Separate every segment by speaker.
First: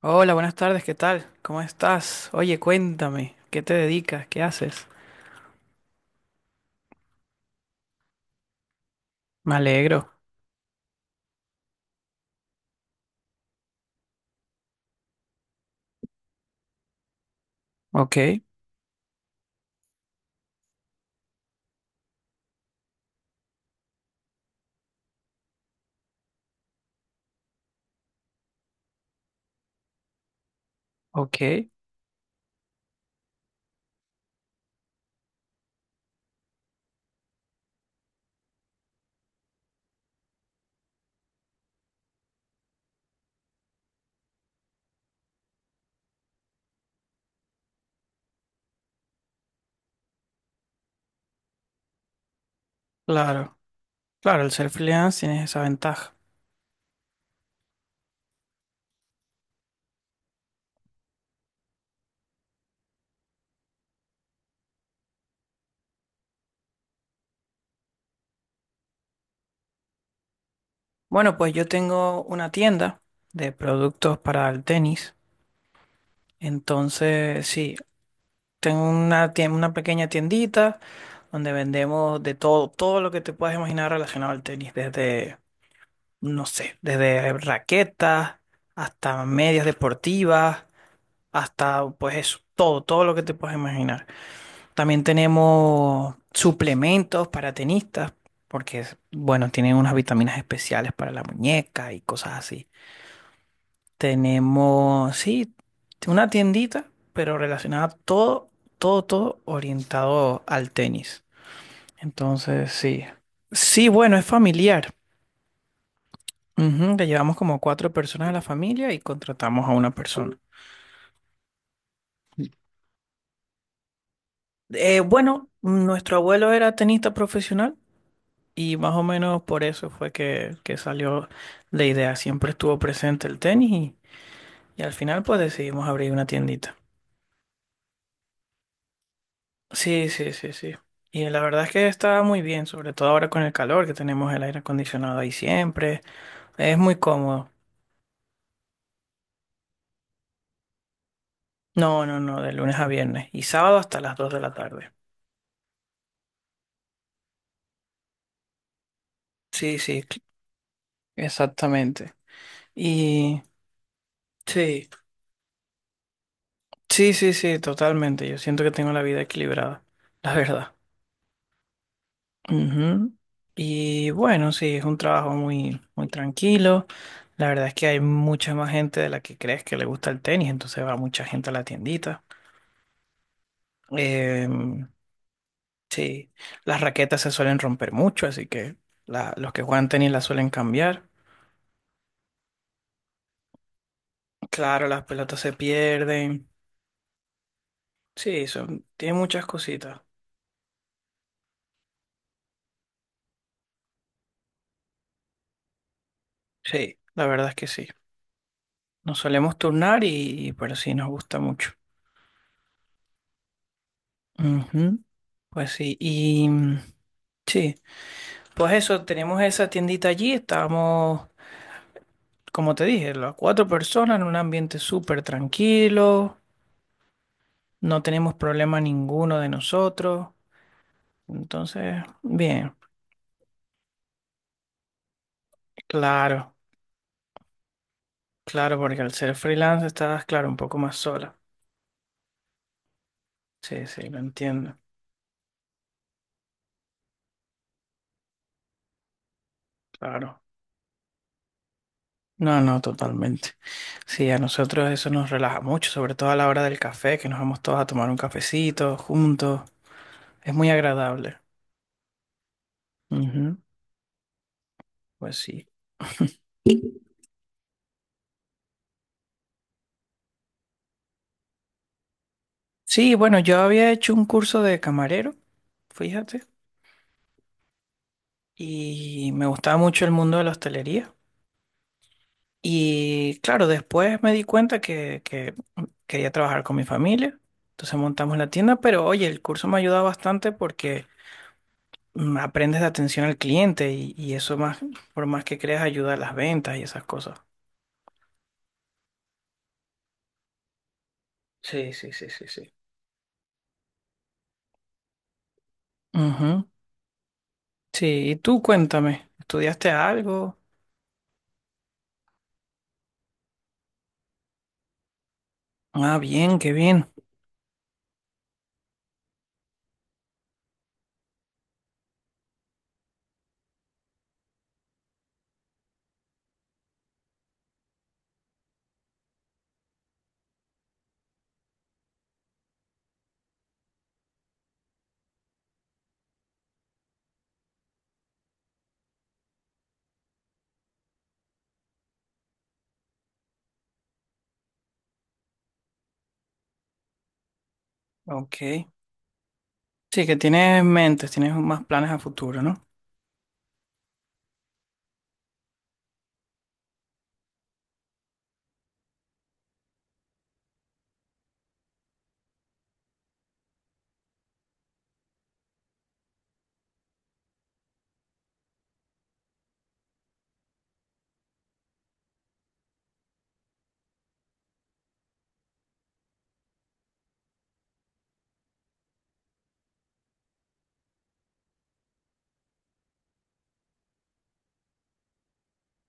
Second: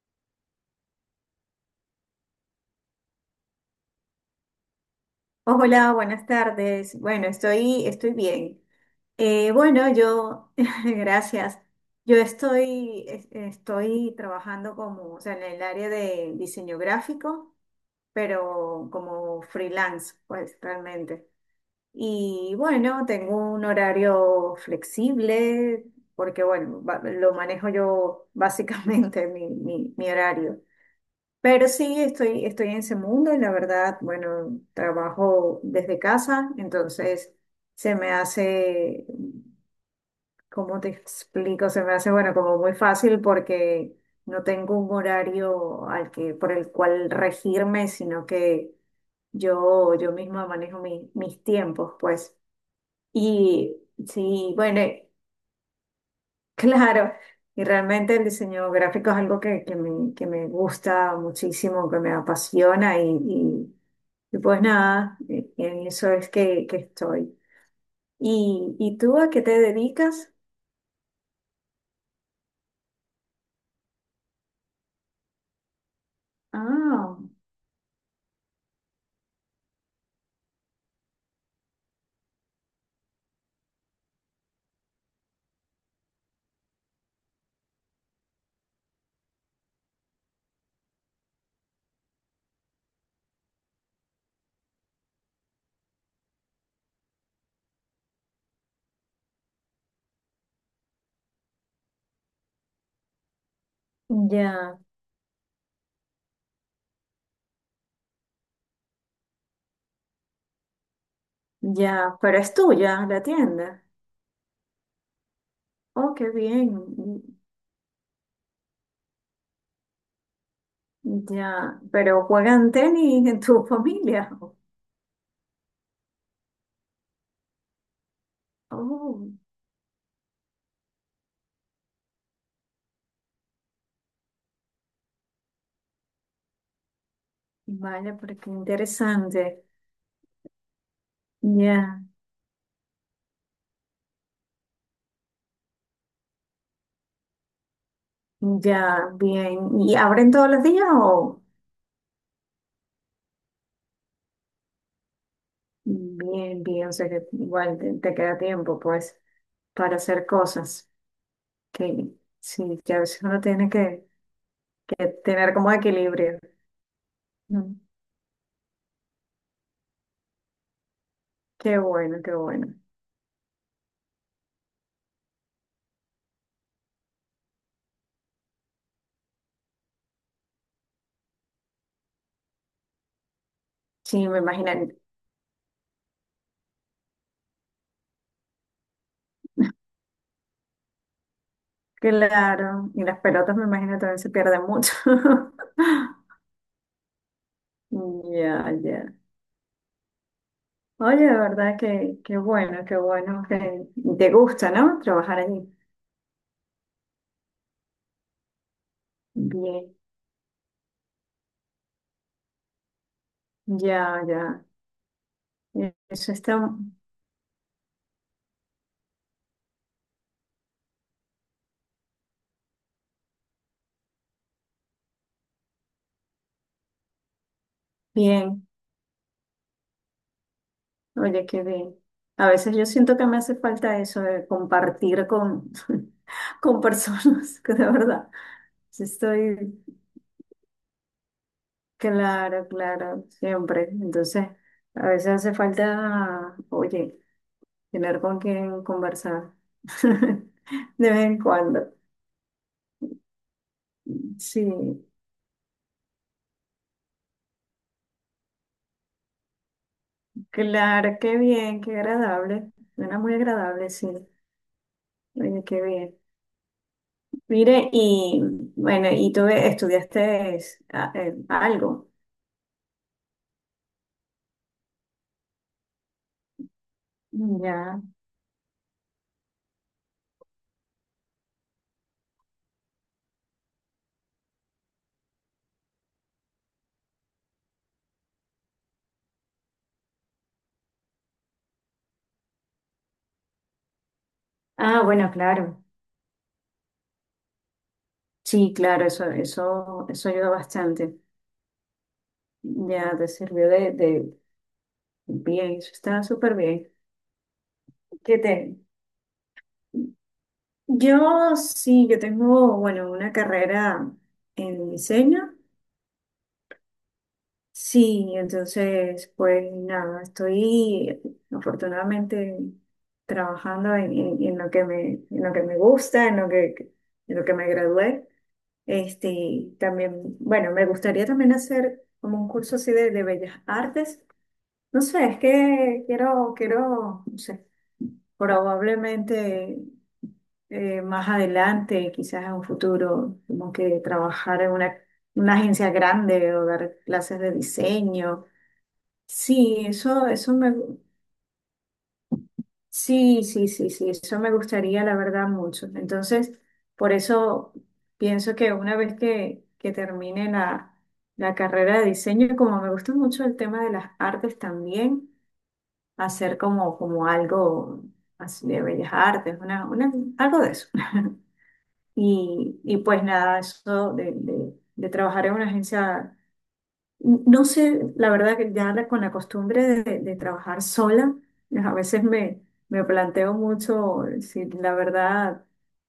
Speaker 1: Hola, buenas tardes, ¿qué tal? ¿Cómo estás? Oye, cuéntame, ¿qué te dedicas? ¿Qué haces?
Speaker 2: Hola, buenas tardes. Bueno, estoy bien.
Speaker 1: Me
Speaker 2: Bueno,
Speaker 1: alegro.
Speaker 2: yo, gracias. Yo estoy trabajando en el área de diseño gráfico,
Speaker 1: Ok,
Speaker 2: pero como freelance, pues realmente. Y bueno, tengo un horario flexible, porque bueno, lo manejo yo básicamente, mi horario. Pero
Speaker 1: ok,
Speaker 2: sí, estoy en ese mundo y la verdad, bueno, trabajo desde casa, entonces se me hace, ¿cómo te explico? Se me hace, bueno, como muy fácil porque no tengo un horario por el cual regirme, sino que yo misma manejo mis tiempos, pues.
Speaker 1: claro.
Speaker 2: Y
Speaker 1: Claro, el
Speaker 2: sí,
Speaker 1: ser
Speaker 2: bueno,
Speaker 1: freelance tiene esa ventaja.
Speaker 2: claro, y realmente el diseño gráfico es algo que me gusta muchísimo, que me apasiona y pues nada, en eso es que estoy. Y tú a qué te dedicas?
Speaker 1: Bueno, pues yo tengo una tienda de productos para el tenis.
Speaker 2: Ah,
Speaker 1: Entonces, sí, tengo una, una pequeña tiendita donde vendemos de todo, todo lo que te puedas imaginar relacionado al tenis, desde, no sé, desde raquetas hasta medias deportivas hasta pues eso, todo, todo lo que te puedes imaginar. También tenemos suplementos para tenistas, porque bueno, tienen unas vitaminas especiales para la muñeca y cosas así.
Speaker 2: ya,
Speaker 1: Tenemos, sí, una tiendita, pero relacionada a todo, todo, todo orientado al tenis.
Speaker 2: ya, pero es
Speaker 1: Entonces, sí.
Speaker 2: tuya la tienda.
Speaker 1: Sí, bueno, es familiar.
Speaker 2: Oh, qué bien.
Speaker 1: Ujú. Le llevamos como 4 personas a la familia y contratamos a una persona.
Speaker 2: Ya, pero juegan tenis en tu familia.
Speaker 1: Bueno, nuestro abuelo era tenista profesional. Y más o
Speaker 2: Oh,
Speaker 1: menos por eso fue que salió la idea. Siempre estuvo presente el tenis y al final pues decidimos abrir una tiendita.
Speaker 2: vale, pero qué interesante.
Speaker 1: Sí, sí, sí, sí. Y la verdad es que
Speaker 2: Ya,
Speaker 1: está muy bien, sobre todo ahora con el calor, que tenemos el aire acondicionado ahí siempre. Es muy cómodo.
Speaker 2: ya, bien. ¿Y abren todos los días o?
Speaker 1: No, no, no, de lunes a viernes y sábado hasta las dos de la tarde.
Speaker 2: Bien, bien, o sea que igual te, te queda tiempo pues
Speaker 1: Sí,
Speaker 2: para
Speaker 1: sí,
Speaker 2: hacer cosas. Que,
Speaker 1: exactamente.
Speaker 2: sí, que a veces uno
Speaker 1: Y
Speaker 2: tiene
Speaker 1: sí,
Speaker 2: que tener como equilibrio.
Speaker 1: sí, sí, sí,
Speaker 2: Mm.
Speaker 1: totalmente. Yo siento que tengo la vida equilibrada, la verdad.
Speaker 2: Qué bueno, qué bueno.
Speaker 1: Ujú. Y bueno, sí, es un trabajo muy, muy tranquilo. La verdad es que hay mucha más gente de la que crees que le gusta el tenis, entonces va mucha gente a la tiendita.
Speaker 2: Sí, me
Speaker 1: Em,
Speaker 2: imagino,
Speaker 1: sí, las raquetas se suelen romper mucho, así que los que juegan tenis las suelen cambiar.
Speaker 2: claro. Y las pelotas me imagino también se pierden
Speaker 1: Claro,
Speaker 2: mucho.
Speaker 1: las pelotas se pierden. Sí,
Speaker 2: Ya,
Speaker 1: son, tiene
Speaker 2: ya.
Speaker 1: muchas cositas.
Speaker 2: Oye, de verdad que qué bueno que te gusta, ¿no? Trabajar allí.
Speaker 1: Sí, la verdad es que sí. Nos solemos
Speaker 2: Bien,
Speaker 1: turnar y, pero sí nos gusta mucho.
Speaker 2: ya, ya.
Speaker 1: Ujú. Pues sí,
Speaker 2: Eso
Speaker 1: y
Speaker 2: está
Speaker 1: sí. Pues eso, tenemos esa tiendita allí, estábamos, como te dije, las cuatro personas en un ambiente súper tranquilo, no tenemos
Speaker 2: bien.
Speaker 1: problema ninguno de nosotros,
Speaker 2: Oye, qué bien.
Speaker 1: entonces,
Speaker 2: A veces
Speaker 1: bien,
Speaker 2: yo siento que me hace falta eso de compartir con,
Speaker 1: claro,
Speaker 2: con personas, que de verdad.
Speaker 1: claro, porque
Speaker 2: Sí,
Speaker 1: al ser
Speaker 2: estoy,
Speaker 1: freelance estás, claro, un poco más sola.
Speaker 2: claro, claro,
Speaker 1: Sí,
Speaker 2: siempre.
Speaker 1: sí, lo
Speaker 2: Entonces,
Speaker 1: entiendo,
Speaker 2: a veces hace falta, oye, tener con quien conversar
Speaker 1: claro.
Speaker 2: de vez en cuando.
Speaker 1: No, no, totalmente. Sí, a
Speaker 2: Sí,
Speaker 1: nosotros eso nos relaja mucho, sobre todo a la hora del café, que nos vamos todos a tomar un cafecito juntos, es muy
Speaker 2: claro, qué
Speaker 1: agradable.
Speaker 2: bien, qué agradable. Suena muy
Speaker 1: Ujú.
Speaker 2: agradable, sí.
Speaker 1: Pues
Speaker 2: Oye,
Speaker 1: sí.
Speaker 2: qué bien. Mire, y bueno, y tú estudiaste ah, algo.
Speaker 1: Sí, bueno, yo había hecho un curso de camarero, fíjate,
Speaker 2: Ya.
Speaker 1: y me gustaba mucho el mundo de la hostelería. Y claro, después me di cuenta que quería trabajar con mi familia, entonces montamos la tienda, pero oye, el curso me ha ayudado bastante porque aprendes de atención al cliente y eso más,
Speaker 2: Ah,
Speaker 1: por
Speaker 2: bueno,
Speaker 1: más que creas,
Speaker 2: claro.
Speaker 1: ayuda a las ventas y esas cosas.
Speaker 2: Sí, claro, eso ayuda bastante.
Speaker 1: Sí, sí, sí, sí, sí.
Speaker 2: Ya te sirvió bien, eso está súper
Speaker 1: Ujú.
Speaker 2: bien.
Speaker 1: Sí, y
Speaker 2: ¿Qué
Speaker 1: tú
Speaker 2: te?
Speaker 1: cuéntame, ¿estudiaste algo?
Speaker 2: Yo sí, yo tengo, bueno, una carrera en diseño.
Speaker 1: Ah, bien, qué bien.
Speaker 2: Sí, entonces, pues nada, estoy afortunadamente trabajando en, en lo que me, en lo que me gusta, en lo que me gradué. Este, también, bueno, me gustaría también hacer como un curso así de bellas artes. No sé, es que no sé, probablemente. Más adelante, quizás en un futuro, como que trabajar en una agencia grande o dar clases de diseño.
Speaker 1: Ok.
Speaker 2: Sí,
Speaker 1: Sí,
Speaker 2: eso,
Speaker 1: que
Speaker 2: eso me,
Speaker 1: tienes mentes, tienes más planes a futuro, ¿no?
Speaker 2: sí, sí, sí, sí, eso me gustaría, la verdad, mucho. Entonces, por eso pienso que una vez que termine la, la carrera de diseño, como me gusta mucho el tema de las artes también, hacer como, como algo así de bellas artes, una, algo de eso. Y, y pues nada, eso de, de trabajar en una agencia, no sé, la verdad que ya con la costumbre de trabajar sola, a veces me, me planteo mucho si la verdad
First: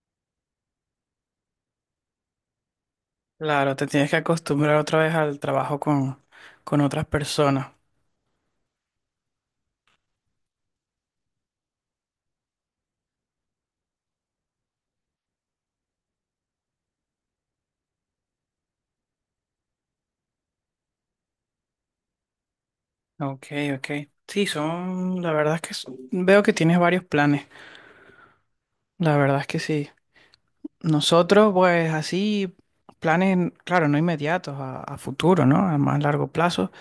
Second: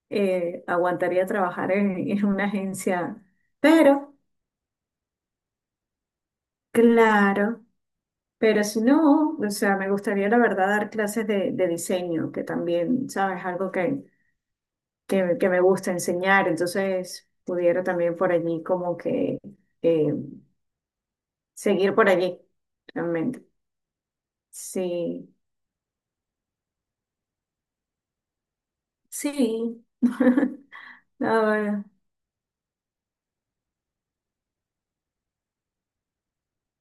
Speaker 2: aguantaría trabajar en una agencia.
Speaker 1: Claro, te tienes
Speaker 2: Pero,
Speaker 1: que acostumbrar otra vez al trabajo con otras
Speaker 2: claro,
Speaker 1: personas.
Speaker 2: pero si no, o sea, me gustaría la verdad dar clases de diseño, que también, ¿sabes? Algo que me gusta enseñar, entonces pudiera también por allí como que eh, seguir por allí, realmente.
Speaker 1: Ok, ok. Sí, son, la
Speaker 2: Sí,
Speaker 1: verdad es que veo que tienes varios planes. La verdad es que
Speaker 2: sí.
Speaker 1: sí. Nosotros,
Speaker 2: Ahora,
Speaker 1: pues así, planes, claro, no inmediatos, a futuro, ¿no? A más largo plazo.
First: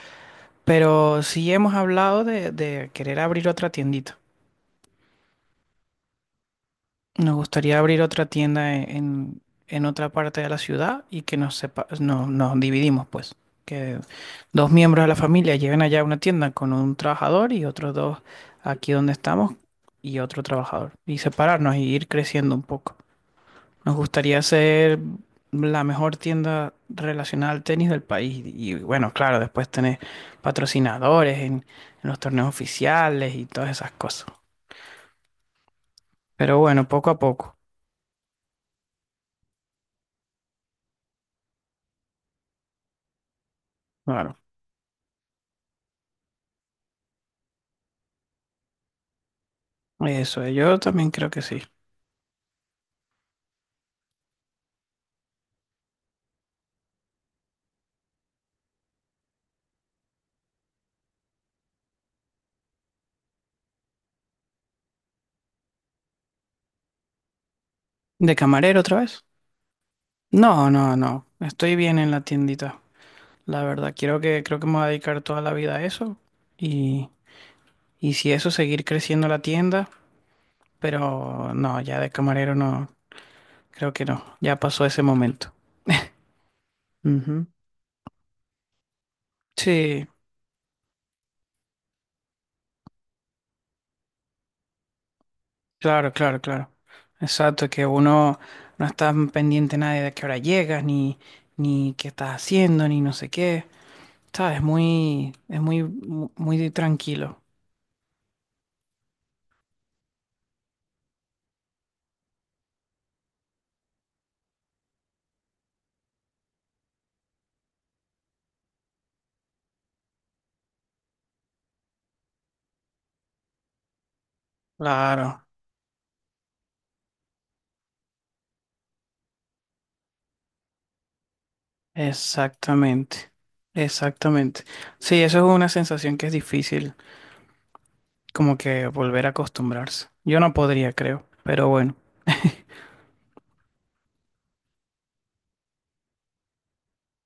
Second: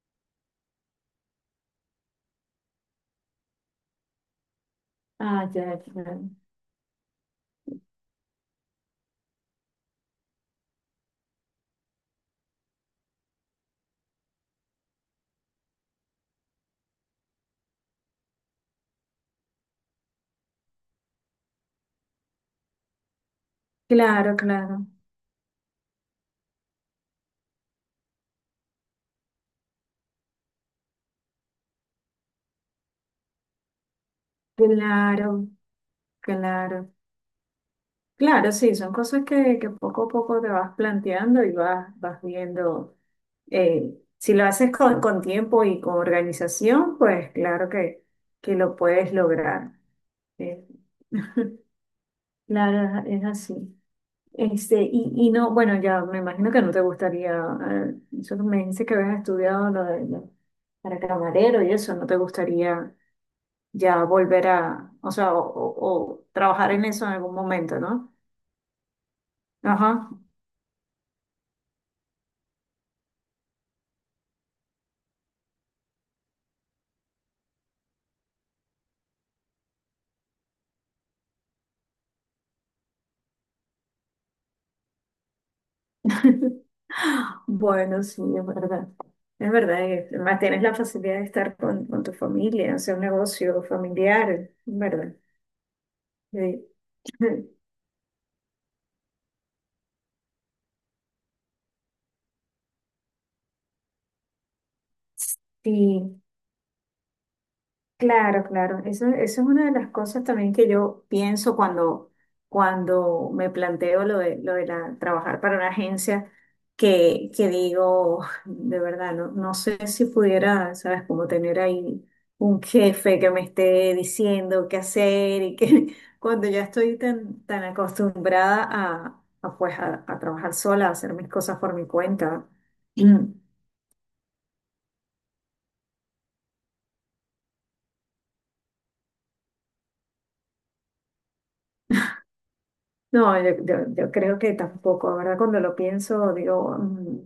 Speaker 1: Pero sí hemos hablado de querer abrir otra tiendita.
Speaker 2: ah, ya, claro.
Speaker 1: Nos gustaría abrir otra tienda en otra parte de la ciudad y que nos sepa, no, nos dividimos, pues. Que dos miembros de la familia lleven allá una tienda con un trabajador y otros dos aquí donde estamos y otro trabajador. Y separarnos y ir creciendo un poco. Nos
Speaker 2: Claro,
Speaker 1: gustaría
Speaker 2: claro,
Speaker 1: ser la mejor tienda relacionada al tenis del país. Y bueno, claro, después tener patrocinadores en los torneos oficiales y todas esas cosas.
Speaker 2: claro,
Speaker 1: Pero bueno,
Speaker 2: claro.
Speaker 1: poco a poco.
Speaker 2: Claro, sí, son cosas que poco a poco te vas planteando y vas, vas viendo. Si
Speaker 1: Claro.
Speaker 2: lo haces con tiempo y con organización, pues claro que lo puedes lograr.
Speaker 1: Eso,
Speaker 2: Eh,
Speaker 1: yo también creo que sí.
Speaker 2: claro, es así. Este, y no, bueno, ya me imagino que no te gustaría, eh, eso que me dices que habías estudiado lo de, para camarero y eso, ¿no te gustaría ya volver a, o sea, o trabajar en eso en algún momento, ¿no?
Speaker 1: ¿De camarero otra vez?
Speaker 2: Ajá.
Speaker 1: No, no, no. Estoy bien en la tiendita. La verdad, quiero que, creo que me voy a dedicar toda la vida a eso. Y, y si eso, seguir creciendo la tienda. Pero no, ya de camarero no. Creo que no. Ya pasó ese momento. Ujú.
Speaker 2: Bueno, sí, es verdad. Es verdad, y
Speaker 1: Sí,
Speaker 2: además tienes la facilidad de estar con tu familia, hacer un negocio familiar, ¿es verdad?
Speaker 1: claro, claro,
Speaker 2: Sí.
Speaker 1: claro. Exacto, que uno no está pendiente nadie de a qué hora llegas, ni, ni qué estás haciendo, ni no sé qué. Sabes, muy, es muy,
Speaker 2: Sí.
Speaker 1: muy tranquilo.
Speaker 2: Claro, claro. Eso es una de las cosas también que yo pienso cuando, cuando me planteo lo de la, trabajar para una agencia, que digo, de verdad, no, no sé si pudiera, ¿sabes? Como tener ahí un jefe que me esté diciendo qué hacer
Speaker 1: Claro,
Speaker 2: y que cuando ya estoy tan, tan acostumbrada a, pues, a trabajar sola, a hacer mis cosas por mi cuenta.
Speaker 1: exactamente, exactamente. Sí, eso es una sensación que es difícil como que volver a acostumbrarse. Yo no podría, creo, pero bueno.
Speaker 2: No, yo, yo creo que tampoco, ¿verdad? Cuando lo pienso, digo, mm,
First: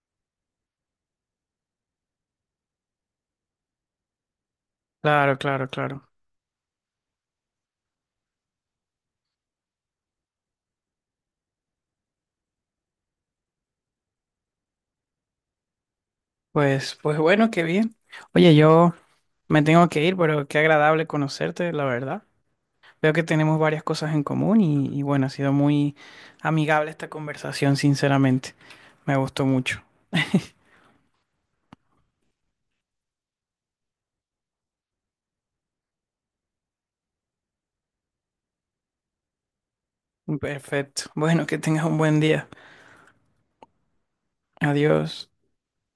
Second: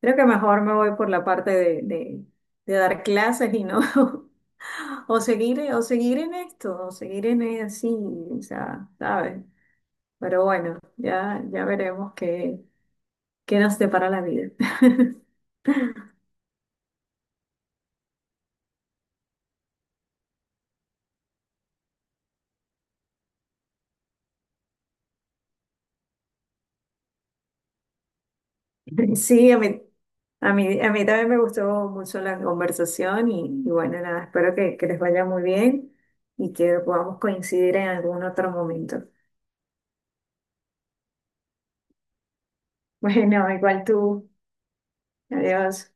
Speaker 2: creo que mejor me voy por la parte de, de dar clases y no,
Speaker 1: Claro, claro,
Speaker 2: o
Speaker 1: claro.
Speaker 2: seguir en esto, o seguir en así, o sea, ¿sabes? Pero bueno, ya, ya veremos qué, qué nos depara la vida.
Speaker 1: Pues, pues bueno, qué bien. Oye, yo me tengo que ir, pero qué agradable conocerte, la verdad. Veo que tenemos varias cosas en común y bueno, ha sido muy amigable esta conversación, sinceramente. Me gustó
Speaker 2: Sí, a
Speaker 1: mucho.
Speaker 2: mí, a mí, a mí también me gustó mucho la conversación y bueno, nada, espero que les vaya muy bien y que podamos coincidir en algún otro momento.
Speaker 1: Perfecto. Bueno, que tengas un buen día.
Speaker 2: Bueno, igual tú.
Speaker 1: Adiós.
Speaker 2: Adiós.